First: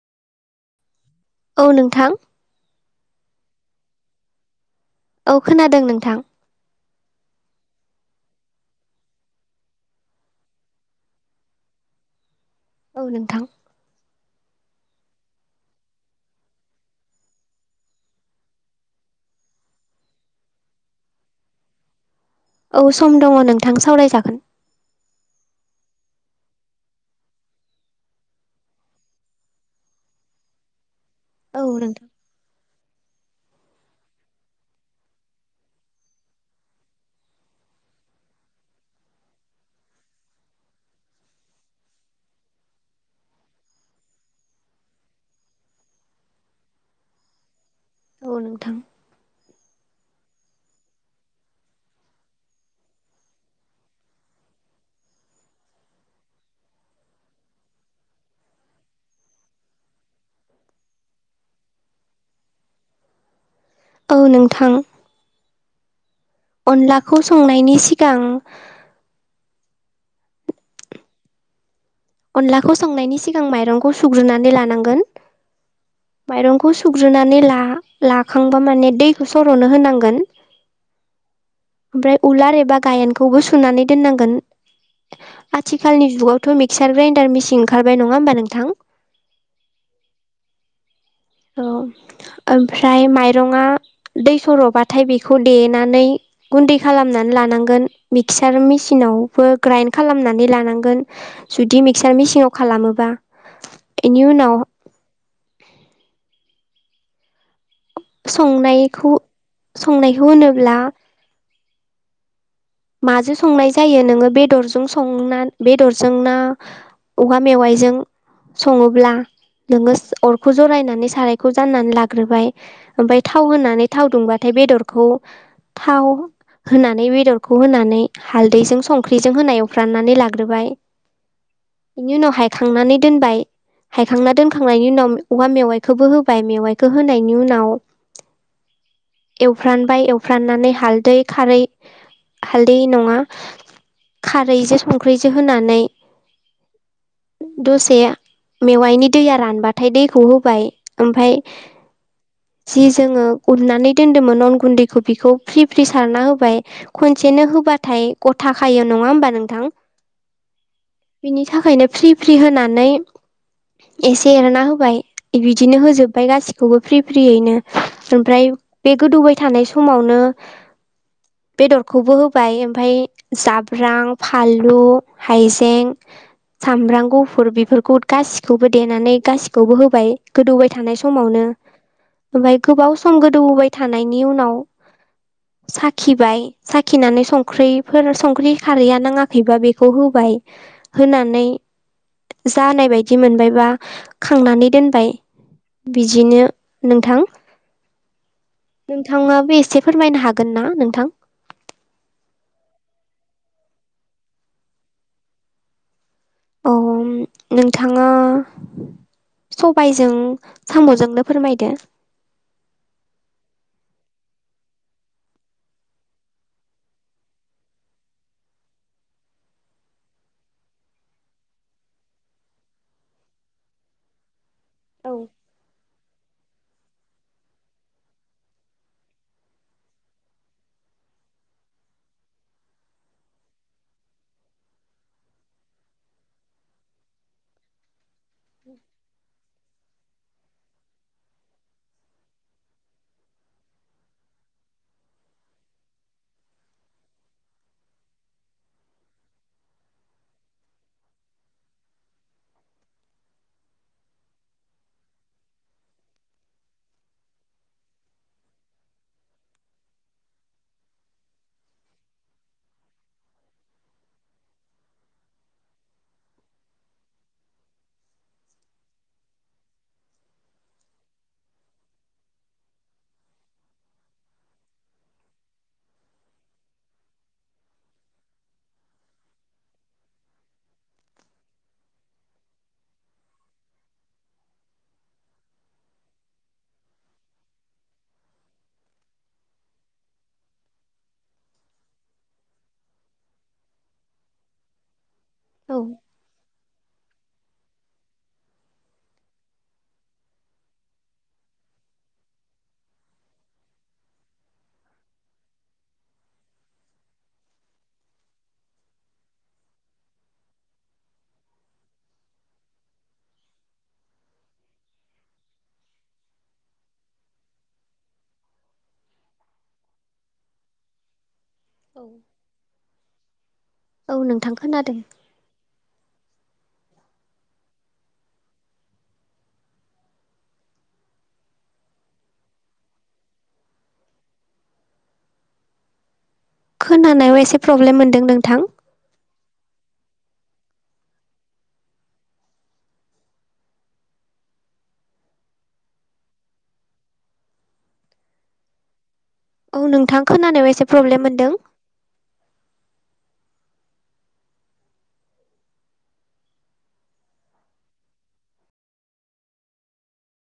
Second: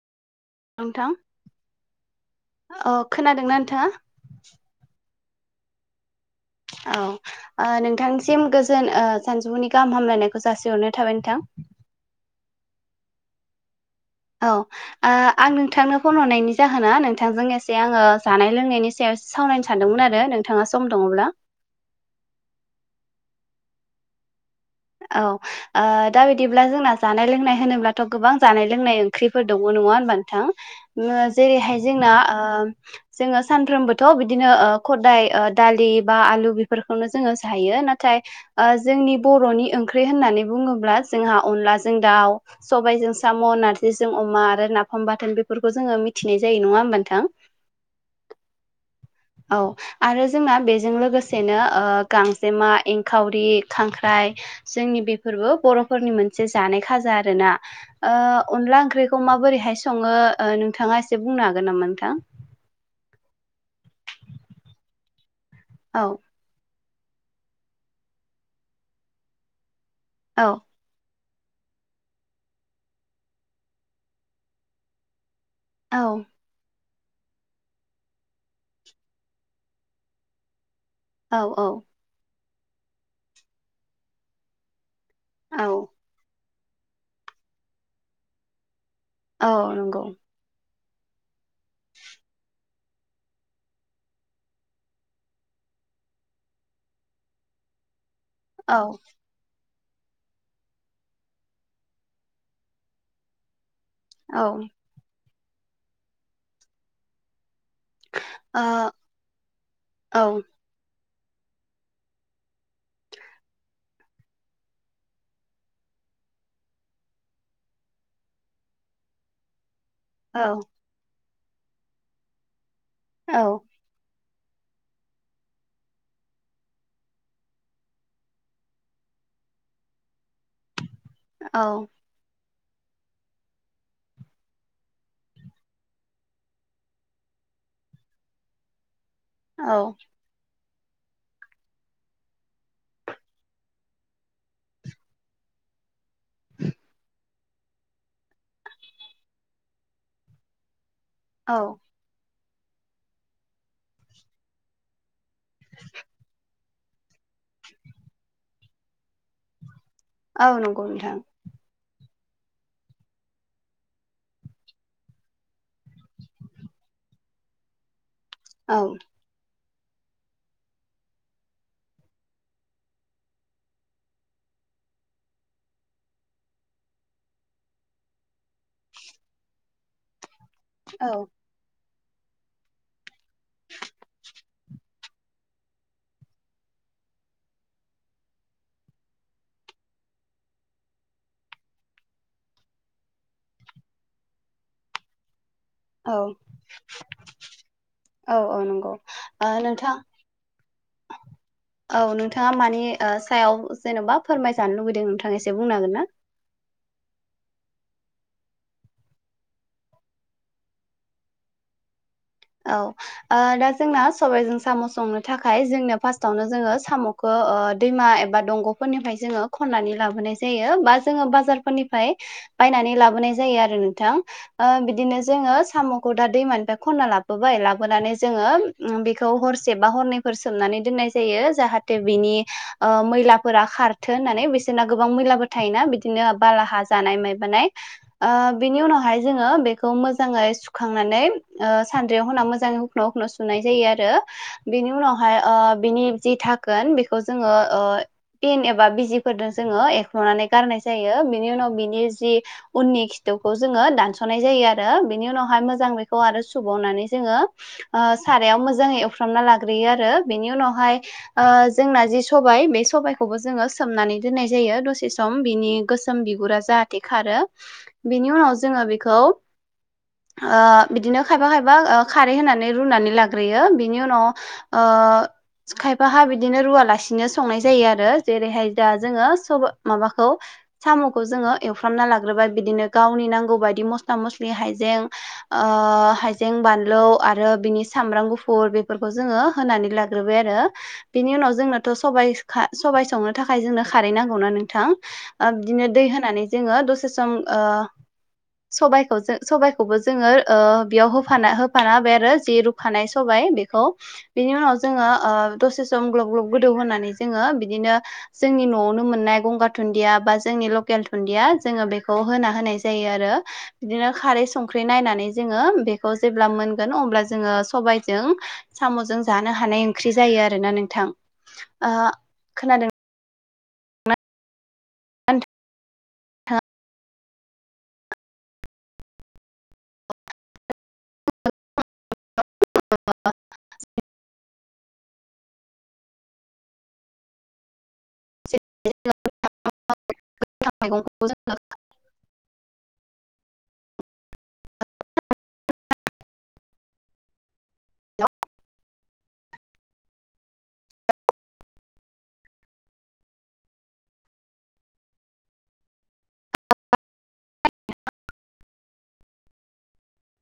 नोंथां औ नोंथां। खोनादों ना नोंथाङा? औ खोनादों नोंथां। औ ओ नोंथांनिसिम गोजोन ओ सानजौफुनि गाहाम हामलायनायखौ जासिहरनाय थाबाय नोंथां। [inaudible] औ नोंथां। औ ओ आं नोंथांनो फन हरनायनि जाहोना नोंथांजों एसे आङो जानाय लोंनायनि सायाव सावरायनो सानदोंमोन आरो नोंथाङा सम दङब्ला औ सम दङ नोंथां सावरायजागोन। औ ओ दा बिदिब्ला जोंना जानाय लोंनाय होनोब्लाथ' गोबां जानाय लोंनाय ओंख्रिफोर दङ न होनबा नोंथां औ जेरैहाय नोंथां जोंना जोङो सानफ्रोमबोथ' बिदिनो खदाय दालि बा आलु बेफोरखौनो जोङो जायो नाथाय जोंनि बर'नि ओंख्रि होननानै बुङोब्ला जोंहा अनलाजों दाउ सबायजों साम' नारजिजों अमा आरो नाफाम बाथोन बेफोरखौ जोङो मिथिनाय जायो नङा होनोमबानोथां औ नोंथां औ आरो जोंना बेजों लोगोसेनो गांजेमा एंखावरि खांख्राइ जोंनि बेफोर बर'फोरनि मोनसे जानाय खाजा आरोना अनला ओंख्रिखौ माबोरैहाय सङो नोंथाङा एसे बुंनो हागोन नामा नोंथां? औ नोंथां औ अनलाखौ संनायनि सिगां औ अनलाखौ संनायनि सिगां माइरंखौ सुग्रोननानै लानांगोन औ माइरंखौ सुग्रोननानै ला लाखांबा माने दैखौ सर'नो होनांगोन। औ औ ओमफ्राय उलार एबा गायेनखौबो सुनानै दोननांगोन। औ आथिखालनि जुगावथ' मिक्सार ग्राइन्डार मिसिन ओंखारबाय नङा होमबा नोंथां। औ नंगौ औ ओमफ्राय माइरंङा दै सर'बाथाय बेखौ देनानै गुन्दै खालामनानै लानांगोन मिक्सार औ मेसिनावबो ग्राइन्ड खालामनानै लानांगोन जुदि मिक्सार मेचिनाव खालामोबा इनि औ ओ उनाव औ संनायखौ औ संनायखौ होनोब्ला माजों संनाय जायो नोङो बेदरजों संना बेदरजों ना औवा मेवाइजों सङोब्ला नोङो औ अरखौ जरायनानै सारायखौ जाननानै लाग्रोबाय ओमफफ्राय थाव होनानै थाव दुंबा नाथाय बेदरखौ थाव होनानै बेदर खौ होनानै हालदैजों संख्रिजों होनायाववफ्राननानै लाग्रोबाय औ बेनि उनावहाय खांनानै दोनबाय हायखांना दोनखांनायनि उनाव औवा मेवाइखौबो होबाय मेवाइखौ होनायनि उनाव [inaudible] औ एवफ्रानबाय एवफ्राननानै हालदै खारै हालदै नङा खारैजों संख्रैजों होनानै [inaudible] दसे मेवाइनि दैया रानबाथाय दैखौ होबाय ओमफाय औ जि जोङो उनानै दोन्दोंमोन अन गुन्दैखौ बिखौ फ्रि फ्रि सारना होबाय खनसेनो होबाथाय गथा खायो नङा होमबा नोंथां औ नंगौ नोंथां बिनि थाखायनो फ्रि फ्रि होनानै एसे एरना होबाय बिदिनो होजोबबाय गासिखौबो फ्रि फ्रियैनो ओमफ्राय औ बे गोदौबाय थानाय समावनो बेदरखौबो होबाय ओमफाय जाब्रां फानलु हाइजें सामब्राम गुफुर बेफोरखौ गासिखौबो देनानै गासिखौबो होबाय गोदौबाय थानाय औ समावनो ओमफ्राय गोबाव सम गोदौबाय थानायनि उनाव साखिबाय साखिनानै संख्रिफोर संख्रि खारैया नाङाखैबा बेखौ होबाय होनानै जानाय बायदि मोनबाय बा खांनानै दोनबाय औ बिदिनो नोंथां औ औ नंगौ नोंथाङाबो ओ एसे नोंथां फोरमायनो हागोन ना नोंथां? औ नोंथाङा मानि सायाव जेन'बा फोरमायजानो लुबैदों नोंथाङा एसे बुंनो हागोन ना औ नोंथाङा सबायजों साम'जोंनो फोरमायदो औ दा जोंना सबाइजों साम' संनो थाखाय जोंनो फार्स्टआवनो जोङो साम'खौ दैमा एबा दंग'फोरनिफ्राय जोङो खन्नानै लाबोनाय जायो बा जोङो बाजारफोरनिफ्राय बायनानै लाबोनाय जायो आरो नोंथां औ बिदिनो जोङो साम'खौ दा दैमानिफ्राय खना लाबो लाबोबाय लाबोनानै जोङो बेखौ हरसे बा हरनैफोर सोमनानै दोननाय जायो जाहाथे बिनि मैला फोरा खारथों होननानै बिसोरना गोबां मैला थायोना बिदिनो बाला हा जानाय ओ बेनि उनावहाय जोङो मोजाङै सुखांनानै सानद्रियाव होनना मोजाङै हखन' हुखन' सुनाय जायो आरो बिनि उनावहाय बिनि जि थाखोन बेखौ जोंङो पन एबा बिजिफोरजों जोंङो एख्ल'नानै गारनाय जायो बिनि उनाव बिनि जि उननि खिथु दासनाय जायो आरो बेनि उनावहाय मोजां आरो सुबावनानै जोंङो सारायाव मोजाङै एवफ्रामना लाग्रोयो आरो बेनि उनावहाय जोंना जि सबाय बे सबायाइखौबो जोंङो सोमनानै दोननाय जायो दसे सम बिनि गोसोम बिगुरा जाहाथे बिनि उनाव जोंङो बिनो खायबा खायबा खारै होनानै रुनानै लाग्रोयो बिनि उनाव खायफाहा बिदिनो रुवालासिनो संनाय जायो आरो जेरैहाय दा जोंङो सब माबाखौ साम'खौ जोंङो एवफ्रामना लाग्रोबाय बिदिनो गावनि नांगौ बायदि मस्ला मस्लि हायजें ओ हाइजें बानलु आरो बिनि सामब्राम गुफुर बेफोरखौ जोंङो होनानै लाग्रोबाय आरो बेनि उनाव जोंनोथ' स सबबाय संनो थाखाय जोंनो खारै नांगौनाा नोंथां औ बिदिनो दै होनानै जोंङो दसे सखौ सबखौबो जोंङो बेयाव होफ होफाना हाय आरो जि रुखानाय सबाय बेखौ बिनि उनाव जोंङो दसे गलब गलब गोदौ होनानै जोंङो बिदिनो जोंनि न'आवनो मोननाय गंगार दुन्दिया बा जोंनि ल केल थुन्दिया जोंङो बेखौ होना होनाय जायो आरो बिदिनो खारै संख्रि नायनानै जोंङो बेखौ जेब्ला मोनगोन अब्ला जोंङो सबायजों साम'जों जानो हानाय ओंख्रि जायो आरो ना नोंथां ओ खोनादों औ नोंथां खोनादों नोंथाङा [unintelligible] [unintelligible] [unintelligible] खोनानायाव एसे प्रब्लेम मोनदों नोंथां [unintelligible] [unintelligible] औ नोंथां खोनानायाव एसे प्रब्लेम मोनदों